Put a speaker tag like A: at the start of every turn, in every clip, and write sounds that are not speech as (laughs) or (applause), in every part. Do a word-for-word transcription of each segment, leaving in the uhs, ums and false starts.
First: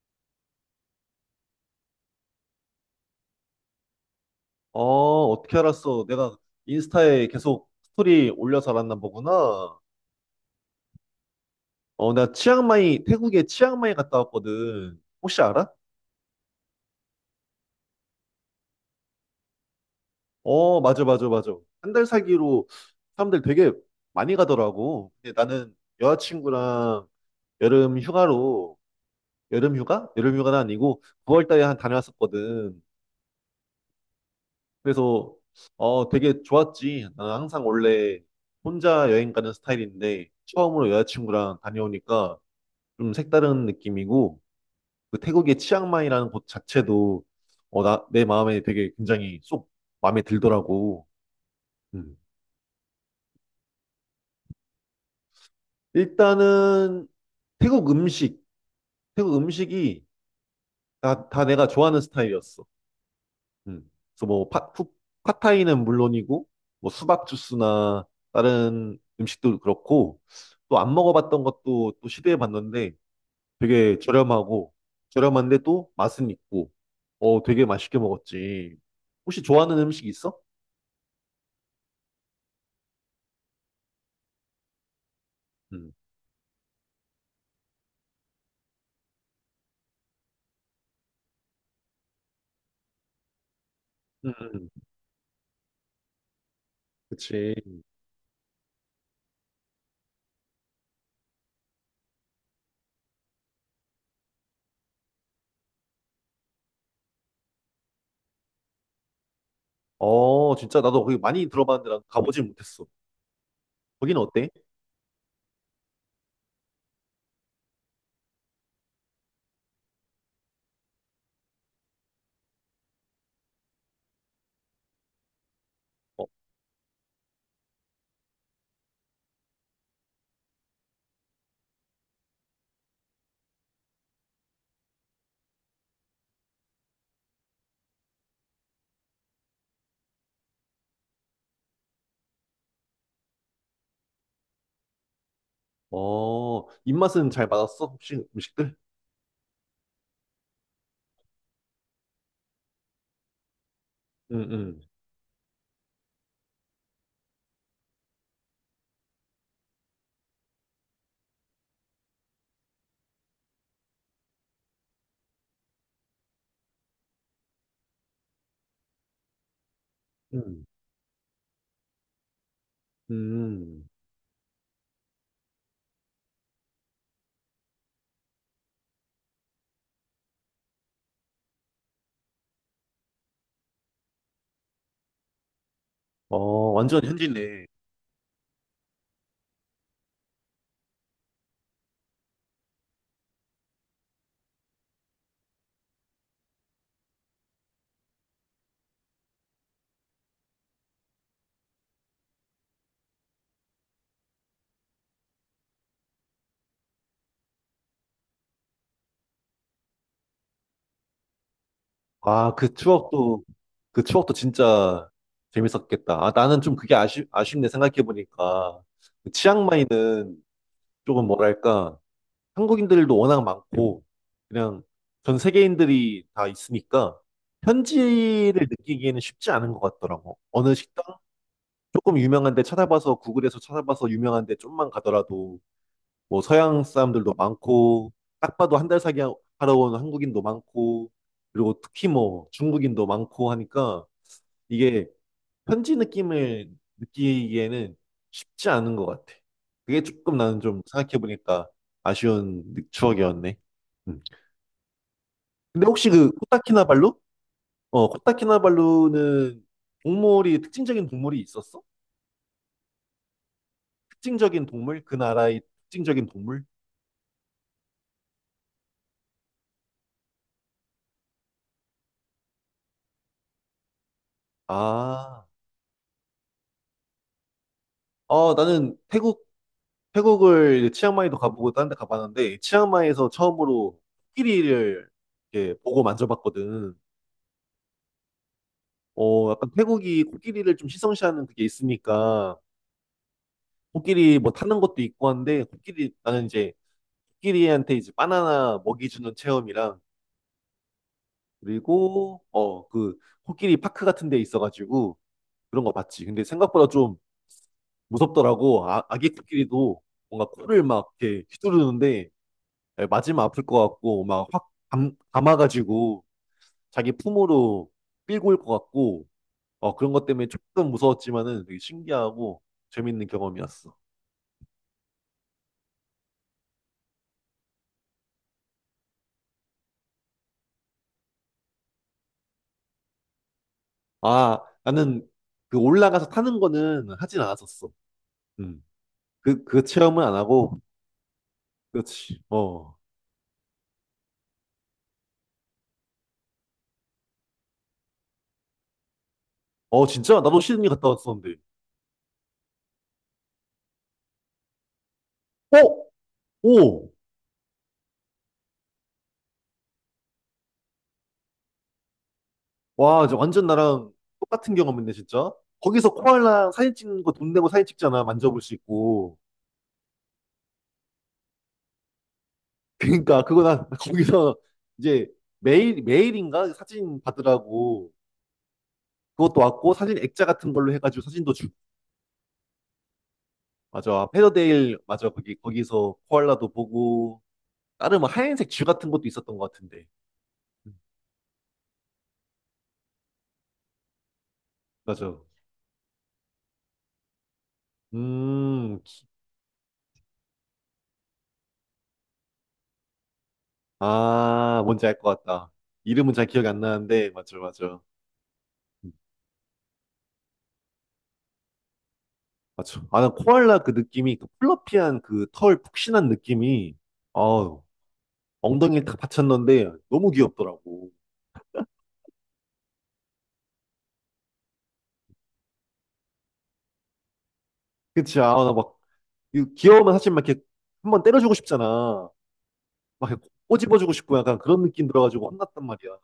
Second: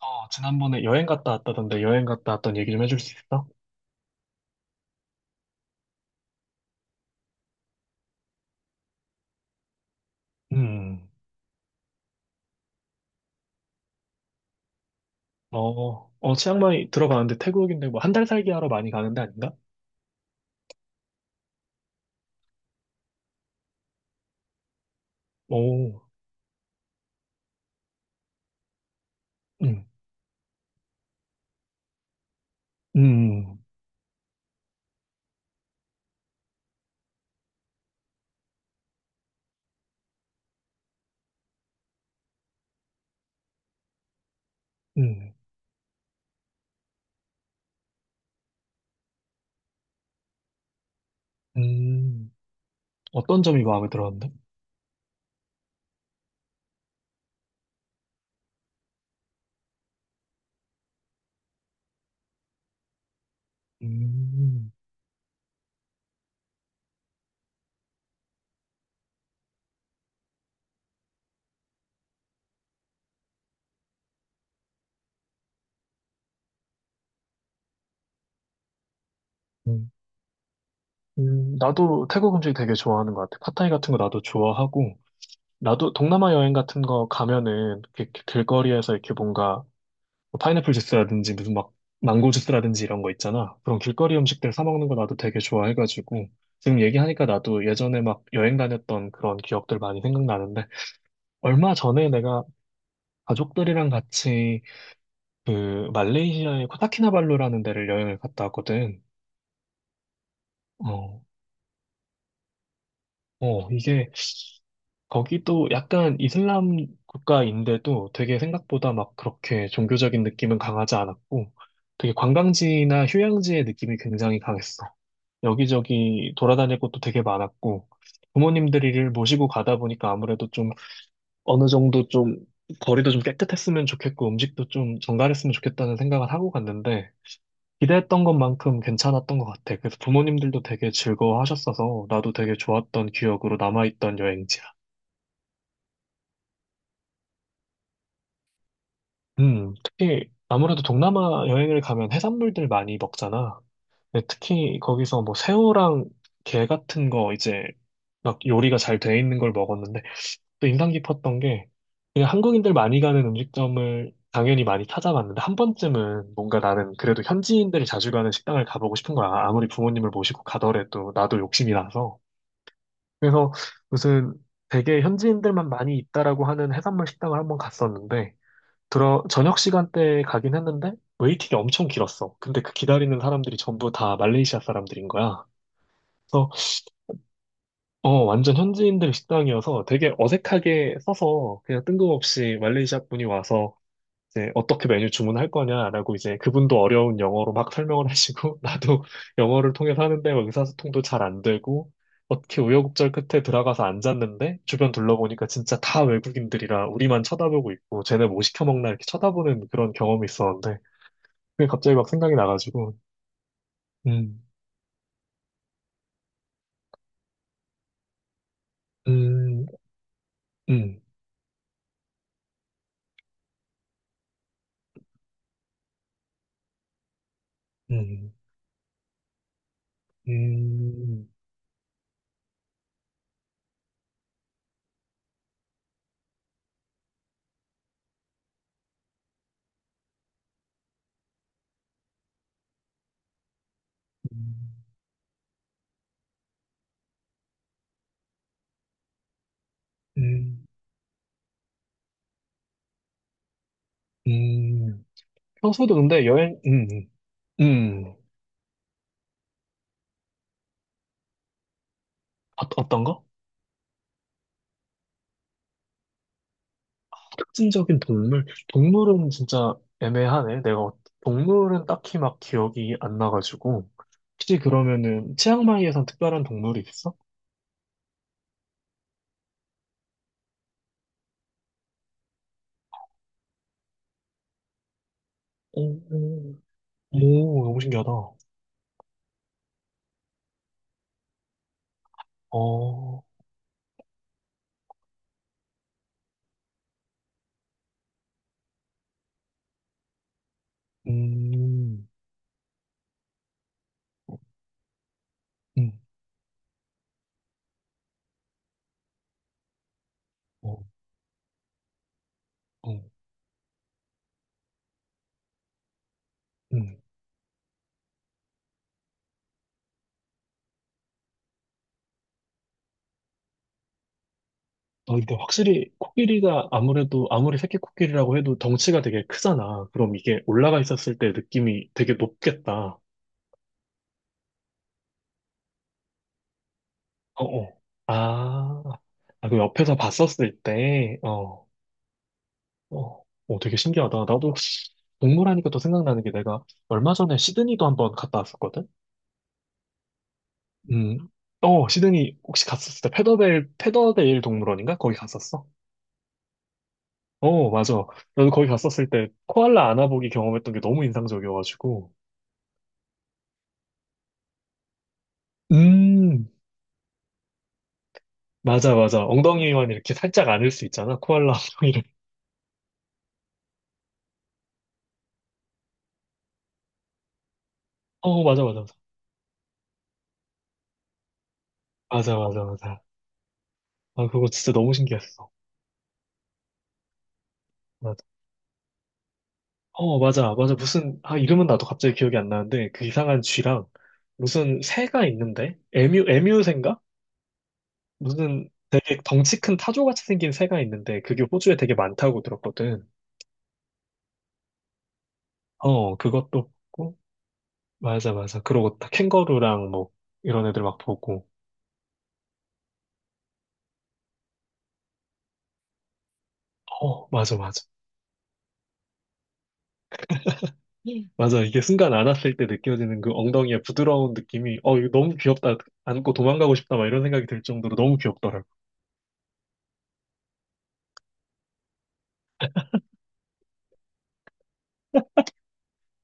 A: 어, 지난번에 여행 갔다 왔다던데 여행 갔다 왔던 얘기 좀 해줄 수 있어?
B: 어, 어떻게 알았어? 내가 인스타에 계속 스토리 올려서 알았나 보구나.
A: 음.
B: 어, 나 치앙마이, 태국에 치앙마이 갔다 왔거든. 혹시 알아?
A: 어, 어, 치앙마이 들어가는데 태국인데 뭐 한 달 살기 하러 많이 가는데 아닌가?
B: 어, 맞아, 맞아, 맞아. 한 달 살기로 사람들 되게 많이 가더라고. 근데 나는
A: 오.
B: 여자친구랑 여름 휴가로, 여름
A: 음.
B: 휴가? 여름 휴가는 아니고 구월 달에 한 다녀왔었거든.
A: 음.
B: 그래서, 어, 되게 좋았지. 나는 항상 원래 혼자 여행 가는 스타일인데, 처음으로 여자친구랑 다녀오니까 좀 색다른 느낌이고 그
A: 음.
B: 태국의 치앙마이라는 곳 자체도 어, 나, 내 마음에 되게 굉장히 쏙 마음에 들더라고. 음.
A: 음. 어떤 점이 마음에 들었는데?
B: 일단은 태국 음식, 태국 음식이 다, 다 내가 좋아하는 스타일이었어. 음. 그래서 뭐
A: 음.
B: 파, 푸, 팟타이는 물론이고 뭐 수박 주스나 다른 음식도 그렇고 또 안 먹어봤던 것도 또 시도해봤는데 되게 저렴하고 저렴한데 또 맛은 있고 어 되게 맛있게 먹었지. 혹시 좋아하는
A: 음.
B: 음식 있어?
A: 음, 나도 태국 음식 되게 좋아하는 것 같아. 팟타이 같은 거 나도 좋아하고, 나도
B: 음.
A: 동남아 여행 같은 거 가면은 이렇게 길거리에서 이렇게 뭔가 뭐 파인애플 주스라든지 무슨 막 망고 주스라든지 이런 거 있잖아. 그런 길거리
B: 음,
A: 음식들 사
B: 음.
A: 먹는 거 나도 되게 좋아해가지고 지금 얘기하니까
B: 그치.
A: 나도 예전에 막 여행 다녔던 그런 기억들 많이 생각나는데 얼마 전에 내가 가족들이랑 같이 그 말레이시아의 코타키나발루라는 데를 여행을 갔다 왔거든.
B: 어, 진짜 나도 거기
A: 어.
B: 많이 들어봤는데 난 가보진 못했어.
A: 어, 이게
B: 거기는 어때?
A: 거기도 약간 이슬람 국가인데도 되게 생각보다 막 그렇게 종교적인 느낌은 강하지 않았고 되게 관광지나 휴양지의 느낌이 굉장히 강했어.
B: 어,
A: 여기저기 돌아다닐 곳도 되게 많았고, 부모님들이를 모시고 가다 보니까 아무래도 좀 어느 정도 좀 거리도 좀 깨끗했으면 좋겠고, 음식도 좀 정갈했으면 좋겠다는 생각을 하고 갔는데, 기대했던 것만큼 괜찮았던 것 같아. 그래서 부모님들도 되게 즐거워하셨어서, 나도 되게 좋았던 기억으로 남아있던 여행지야.
B: 어, 입맛은 잘 맞았어? 혹시 음식들?
A: 음, 특히 아무래도 동남아 여행을 가면 해산물들 많이 먹잖아. 근데
B: 응,
A: 특히
B: 응,
A: 거기서 뭐 새우랑 게 같은 거 이제 막 요리가 잘 돼 있는 걸 먹었는데, 또 인상 깊었던 게 그냥 한국인들 많이 가는 음식점을 당연히 많이 찾아봤는데 한 번쯤은 뭔가 나는 그래도 현지인들이 자주 가는 식당을 가보고 싶은 거야. 아무리 부모님을 모시고
B: 응,
A: 가더라도 나도 욕심이 나서. 그래서
B: 응.
A: 무슨 되게 현지인들만 많이 있다라고 하는 해산물 식당을 한번 갔었는데 들어 저녁 시간대에 가긴 했는데 웨이팅이 엄청 길었어. 근데 그 기다리는 사람들이 전부 다 말레이시아 사람들인 거야. 그래서
B: 어, 완전 현지네.
A: 어, 완전 현지인들 식당이어서 되게 어색하게 써서 그냥 뜬금없이 말레이시아 분이 와서 이제 어떻게 메뉴 주문할 거냐라고 이제 그분도 어려운 영어로 막 설명을 하시고 (laughs) 나도 영어를 통해서 하는데 뭐 의사소통도 잘 안 되고 어떻게 우여곡절 끝에 들어가서 앉았는데 주변 둘러보니까 진짜 다 외국인들이라 우리만 쳐다보고 있고 쟤네 뭐 시켜 먹나 이렇게 쳐다보는 그런 경험이 있었는데 그게 갑자기 막 생각이
B: 아, 그
A: 나가지고
B: 추억도, 그 추억도
A: 음.
B: 진짜 재밌었겠다. 아, 나는 좀 그게 아쉽, 아쉽네, 생각해보니까. 그
A: 음.
B: 치앙마이는
A: 음.
B: 조금 뭐랄까, 한국인들도 워낙 많고 그냥 전 세계인들이 다 있으니까
A: 음.
B: 현지를 느끼기에는 쉽지 않은 것 같더라고. 어느 식당
A: 음.
B: 조금 유명한 데 찾아봐서 구글에서 찾아봐서 유명한 데 좀만 가더라도 뭐 서양 사람들도 많고 딱 봐도 한 달 사기 하- 하러 온 한국인도 많고 그리고 특히 뭐 중국인도 많고 하니까
A: 음.
B: 이게 편지 느낌을 느끼기에는 쉽지 않은 것 같아. 그게 조금 나는
A: 음.
B: 좀 생각해보니까 아쉬운 느- 추억이었네. 음.
A: 음,
B: 근데
A: 평소에도
B: 혹시
A: 근데
B: 그
A: 여행, 음,
B: 코타키나발루?
A: 음, 음.
B: 어,
A: 어,
B: 코타키나발루는 동물이 특징적인 동물이 있었어?
A: 어떤 거?
B: 특징적인 동물? 그 나라의 특징적인 동물?
A: 특징적인 동물? 동물은 진짜 애매하네. 내가, 어- 동물은 딱히 막 기억이 안 나가지고. 혹시 그러면은,
B: 아,
A: 치앙마이에선 특별한 동물이 있어?
B: 어, 나는 태국, 태국을 이제 치앙마이도 가보고 다른 데 가봤는데, 치앙마이에서 처음으로 코끼리를 이렇게
A: 오.
B: 보고
A: 오.
B: 만져봤거든.
A: 오, 너무 신기하다.
B: 어, 약간 태국이 코끼리를 좀 시성시하는 그게 있으니까,
A: 어.
B: 코끼리 뭐 타는 것도 있고 한데, 코끼리, 나는 이제, 코끼리한테 이제 바나나 먹이 주는 체험이랑,
A: 음.
B: 그리고, 어, 그, 코끼리 파크 같은 데 있어가지고, 그런 거
A: 음.
B: 봤지. 근데 생각보다 좀 무섭더라고. 아, 아기 코끼리도 뭔가
A: 어.
B: 코를 막 이렇게 휘두르는데,
A: 어.
B: 맞으면 아플 것 같고, 막 확 감, 감아가지고,
A: 음.
B: 자기 품으로 끌고 올 것 같고, 어, 그런 것 때문에 조금 무서웠지만은 되게 신기하고 재밌는 경험이었어.
A: 아, 근데 확실히 코끼리가 아무래도 아무리 새끼 코끼리라고 해도 덩치가 되게 크잖아. 그럼 이게 올라가 있었을 때 느낌이 되게 높겠다.
B: 아, 나는 그 올라가서 타는 거는 하진
A: 어어.
B: 않았었어.
A: 아.
B: 음.
A: 아, 그
B: 그, 그
A: 옆에서
B: 체험은 안
A: 봤었을
B: 하고,
A: 때, 어.
B: 그렇지. 어.
A: 어. 어, 되게 신기하다. 나도 동물 하니까 또 생각나는 게 내가 얼마 전에 시드니도 한번 갔다 왔었거든?
B: 어, 진짜? 나도 시드니 갔다
A: 음.
B: 왔었는데.
A: 어, 시드니 혹시 갔었을 때 페더데일, 페더데일 동물원인가? 거기 갔었어?
B: 어? 오!
A: 어, 맞아. 나도 거기 갔었을 때 코알라 안아보기 경험했던 게 너무 인상적이어가지고.
B: 와, 이제 완전 나랑 똑같은 경험인데, 진짜? 거기서
A: 음.
B: 코알라 사진 찍는 거 돈 내고 사진 찍잖아. 만져볼 수
A: 맞아, 맞아.
B: 있고.
A: 엉덩이만 이렇게 살짝 안을 수 있잖아. 코알라 엉덩이를. (laughs)
B: 그러니까, 그거 나 (laughs) 거기서 이제 매일, 매일인가? 사진 받으라고.
A: 어, 맞아, 맞아, 맞아.
B: 그것도 왔고, 사진 액자 같은 걸로 해가지고 사진도 주고
A: 맞아, 맞아, 맞아. 아,
B: 맞아.
A: 그거 진짜 너무
B: 페더데일, 맞아.
A: 신기했어.
B: 거기, 거기서 코알라도 보고, 다른 뭐 하얀색 줄 같은 것도 있었던 것 같은데.
A: 어, 맞아, 맞아.
B: 음,
A: 무슨, 아, 이름은 나도 갑자기 기억이 안 나는데, 그 이상한 쥐랑, 무슨 새가
B: 맞아.
A: 있는데? 에뮤, 에뮤새인가? 무슨
B: 음,
A: 되게 덩치 큰 타조같이 생긴 새가 있는데, 그게 호주에 되게 많다고 들었거든.
B: 아, 뭔지 알 것 같다.
A: 어,
B: 이름은 잘 기억이
A: 그것도
B: 안
A: 보고,
B: 나는데, 맞아, 맞아.
A: 맞아, 맞아. 그러고 다
B: 음,
A: 캥거루랑 뭐, 이런 애들 막 보고,
B: 맞아. 아, 난 코알라 그 느낌이, 그 플러피한 그 털 푹신한 느낌이,
A: 어, 맞아, 맞아.
B: 아우, 엉덩이에 딱 받쳤는데, 너무 귀엽더라고.
A: 예. 맞아. 이게 순간 안았을 때 느껴지는 그 엉덩이의 부드러운 느낌이, 어, 이거 너무 귀엽다. 안고 도망가고 싶다. 막 이런 생각이 들 정도로 너무
B: 그치, 아,
A: 귀엽더라고.
B: 나 막, 이 귀여우면 사실 막 이렇게 한 번 때려주고 싶잖아. 막 이렇게 꼬집어주고 싶고 약간 그런 느낌 들어가지고 혼났단 말이야.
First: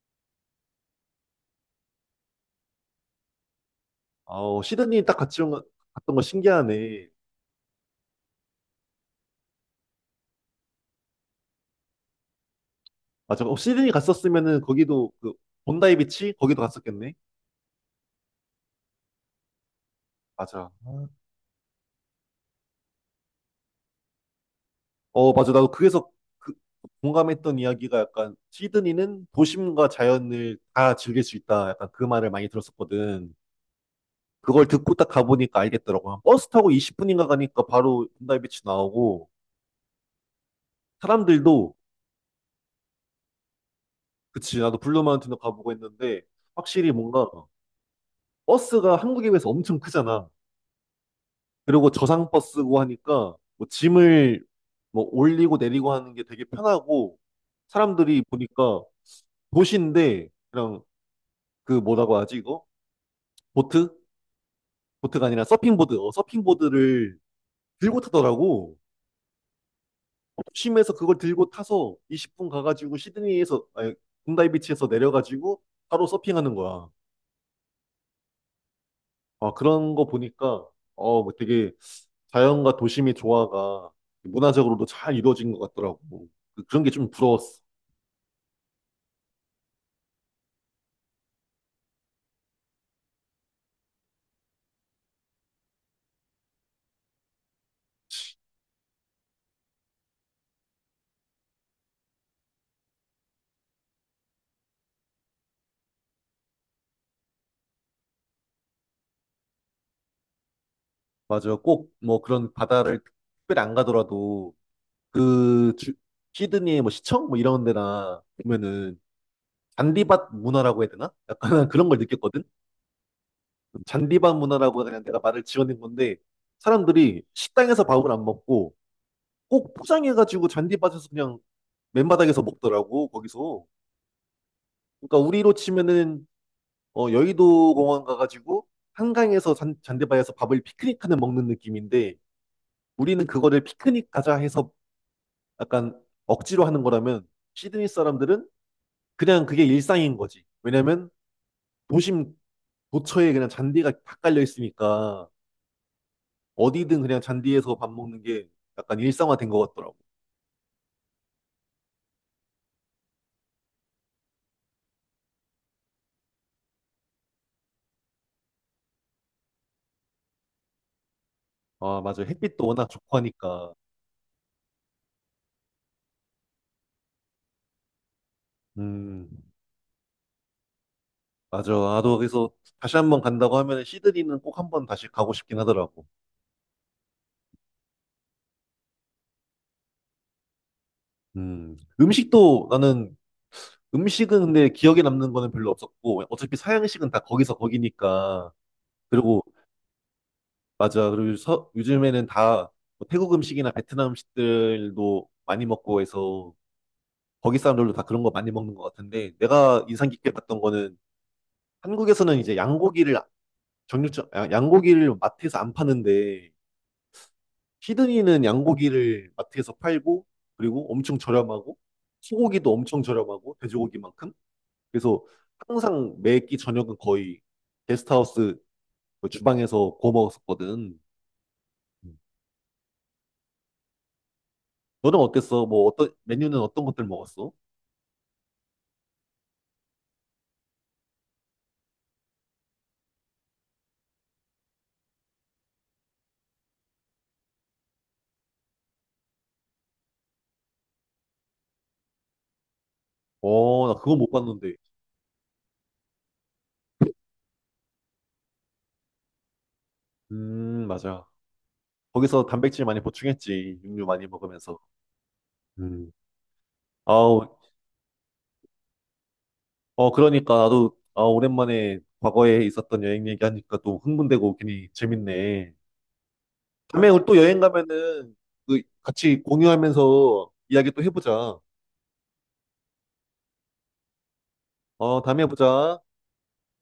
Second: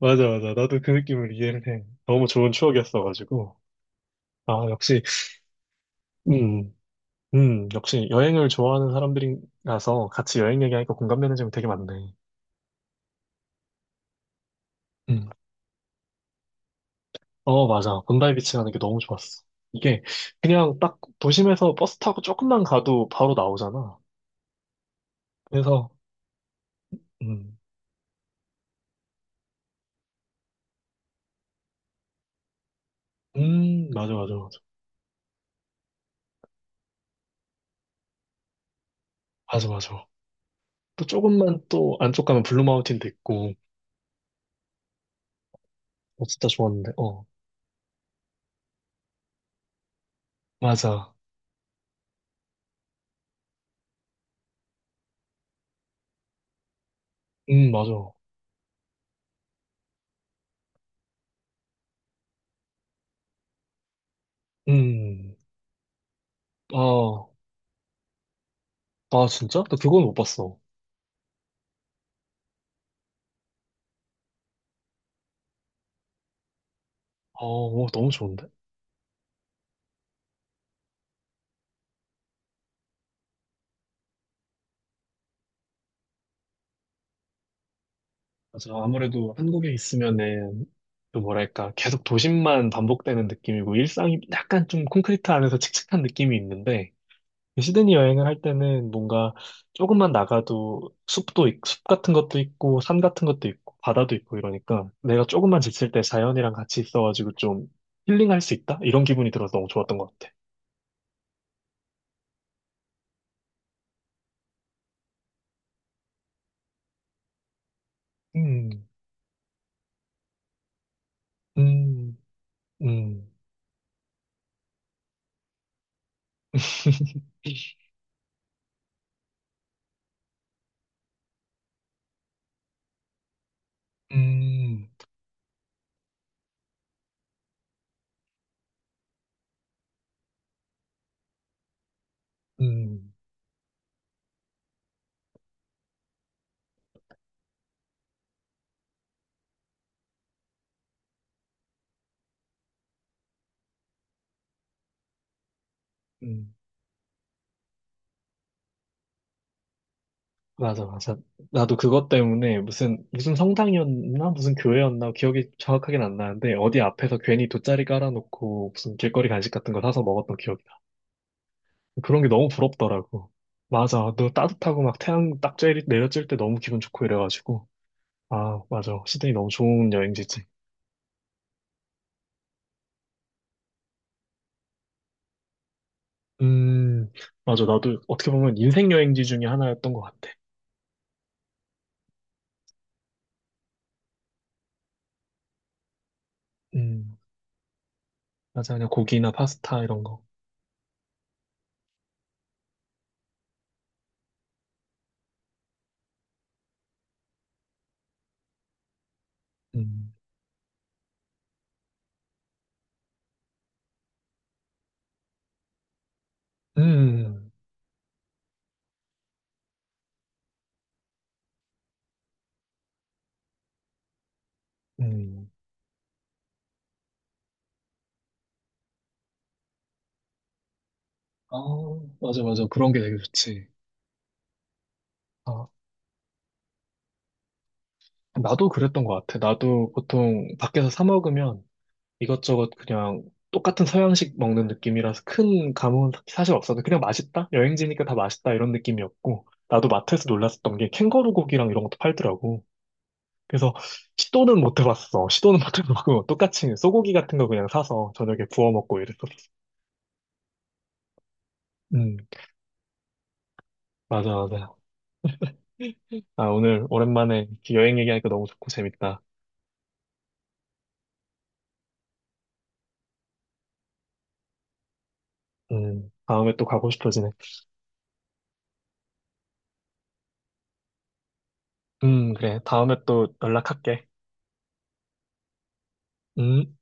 A: 맞아, 맞아. 나도 그 느낌을 이해를 해. 너무 좋은 추억이었어가지고.
B: 아,
A: 아,
B: 어,
A: 역시.
B: 시드니 딱 같이 온 거- 갔던 거
A: 음.
B: 신기하네.
A: 음, 역시 여행을 좋아하는 사람들이라서 같이 여행 얘기하니까 공감되는 점이 되게 많네.
B: 맞아. 어, 시드니 갔었으면은 거기도
A: 음.
B: 그 본다이 비치 거기도 갔었겠네.
A: 어, 맞아. 본다이 비치 가는 게 너무 좋았어. 이게
B: 맞아.
A: 그냥 딱 도심에서 버스 타고 조금만 가도 바로 나오잖아.
B: 어, 맞아. 나도
A: 그래서.
B: 그래서 그
A: 음.
B: 공감했던 이야기가 약간 시드니는 도심과 자연을 다 즐길 수 있다. 약간 그 말을 많이 들었었거든.
A: 음. 맞아, 맞아, 맞아.
B: 그걸 듣고 딱 가보니까 알겠더라고. 버스 타고 이십 분인가 가니까 바로 본다이 비치 나오고
A: 맞아, 맞아. 또 조금만
B: 사람들도
A: 또 안쪽 가면 블루 마운틴도 있고,
B: 그치. 나도 블루 마운틴도 가보고 했는데
A: 어, 진짜 좋았는데,
B: 확실히
A: 어.
B: 뭔가 버스가 한국에 비해서 엄청 크잖아.
A: 맞아.
B: 그리고 저상버 쓰고 하니까 뭐 짐을 뭐 올리고 내리고 하는 게 되게 편하고
A: 음. 맞아.
B: 사람들이 보니까 도시인데 그냥 그 뭐라고 하지 이거? 보트? 보트가
A: 음.
B: 아니라 서핑보드. 어, 서핑보드를
A: 아.
B: 들고 타더라고.
A: 아, 진짜? 나 그건 못 봤어.
B: 도심에서 그걸 들고 타서 이십 분 가가지고 시드니에서 아니, 군다이 비치에서 내려가지고 바로 서핑하는 거야.
A: 아, 오, 너무 좋은데?
B: 아, 그런 거 보니까, 어, 뭐 되게 자연과 도심의 조화가 문화적으로도 잘 이루어진 것 같더라고. 그- 그런 게 좀 부러웠어.
A: 맞아. 아무래도 한국에 있으면은, 그 뭐랄까, 계속 도심만 반복되는 느낌이고, 일상이 약간 좀 콘크리트 안에서 칙칙한 느낌이 있는데, 그 시드니 여행을 할 때는 뭔가 조금만 나가도 숲도, 있- 숲 같은 것도 있고, 산 같은 것도 있고, 바다도 있고 이러니까, 내가 조금만 지칠 때 자연이랑 같이 있어가지고 좀 힐링할 수 있다? 이런 기분이 들어서 너무 좋았던 것 같아.
B: 맞아. 꼭 뭐 그런 바다를 특별히 안 가더라도 그 주- 시드니의 뭐 시청 뭐 이런 데나
A: 음.
B: 보면은 잔디밭 문화라고 해야 되나? 약간 (laughs) 그런 걸
A: 음.
B: 느꼈거든.
A: 음.
B: 잔디밭 문화라고 그냥 내가 말을 지어낸 건데 사람들이
A: (laughs)
B: 식당에서 밥을 안 먹고 꼭 포장해가지고 잔디밭에서 그냥 맨바닥에서 먹더라고, 거기서.
A: 음.
B: 그러니까 우리로 치면은 어, 여의도 공원 가가지고 한강에서 잔, 잔디바에서 밥을 피크닉하는 먹는 느낌인데
A: 음.
B: 우리는 그거를 피크닉 가자 해서 약간 억지로 하는 거라면 시드니 사람들은 그냥 그게 일상인 거지. 왜냐면 도심 도처에 그냥 잔디가 다 깔려 있으니까
A: 음,
B: 어디든 그냥 잔디에서 밥 먹는 게 약간 일상화된 것 같더라고.
A: 맞아, 맞아. 나도 그것 때문에 무슨, 무슨 성당이었나? 무슨 교회였나? 기억이 정확하긴 안 나는데, 어디 앞에서 괜히 돗자리 깔아놓고 무슨 길거리 간식 같은 거 사서 먹었던 기억이 나.
B: 아,
A: 그런
B: 맞아.
A: 게 너무
B: 햇빛도 워낙 좋고
A: 부럽더라고.
B: 하니까.
A: 맞아. 너 따뜻하고 막 태양 딱 쬐- 내려질 때 너무 기분 좋고 이래가지고. 아, 맞아.
B: 음,
A: 시드니 너무 좋은 여행지지.
B: 맞아. 나도 그래서 다시 한 번 간다고 하면 시드니는 꼭 한번 다시 가고 싶긴 하더라고.
A: 음. 맞아. 나도 어떻게 보면 인생 여행지 중에 하나였던 것 같아.
B: 음, 음식도 나는 음식은 근데 기억에 남는 거는 별로 없었고 어차피 서양식은
A: 음.
B: 다 거기서 거기니까
A: 맞아. 그냥 고기나
B: 그리고
A: 파스타 이런 거.
B: 맞아 그리고 서, 요즘에는 다뭐 태국 음식이나 베트남 음식들도 많이 먹고 해서 거기 사람들도 다 그런 거 많이 먹는 것 같은데 내가 인상
A: 음.
B: 깊게 봤던 거는 한국에서는 이제 양고기를 정육점 야- 양고기를 마트에서 안 파는데
A: 음.
B: 시드니는 양고기를 마트에서 팔고 그리고 엄청 저렴하고 소고기도 엄청 저렴하고 돼지고기만큼 그래서
A: 음.
B: 항상 매끼 저녁은 거의 게스트하우스 그 주방에서 구워 먹었었거든.
A: 아,
B: 음.
A: 맞아, 맞아. 그런 게 되게 좋지.
B: 너는 어땠어?
A: 아,
B: 뭐 어떤 메뉴는 어떤 것들 먹었어?
A: 나도 그랬던 것 같아. 나도 보통 밖에서 사 먹으면 이것저것 그냥 똑같은 서양식 먹는 느낌이라서 큰 감흥은 사실 없어도 그냥 맛있다? 여행지니까 다 맛있다 이런 느낌이었고, 나도 마트에서 놀랐었던 게 캥거루 고기랑 이런 것도 팔더라고. 그래서
B: 어, 나 그거 못
A: 시도는
B: 봤는데.
A: 못 해봤어. 시도는 못 해보고 (laughs) 똑같이 소고기 같은 거 그냥 사서 저녁에 구워 먹고 이랬었어.
B: 음, 맞아.
A: 음.
B: 거기서 단백질 많이 보충했지. 육류 많이
A: 맞아, 맞아.
B: 먹으면서. 음.
A: 아, 오늘 오랜만에
B: 아우,
A: 이렇게 여행 얘기하니까 너무 좋고 재밌다.
B: 어, 그러니까 나도 아, 오랜만에 과거에 있었던 여행 얘기하니까 또 흥분되고 괜히 재밌네.
A: 음, 다음에 또 가고
B: 다음에 우리
A: 싶어지네.
B: 또 여행 가면은 그 같이 공유하면서 이야기 또 해보자.
A: 음, 그래. 다음에 또 연락할게.
B: 어, 다음에 보자.
A: 음.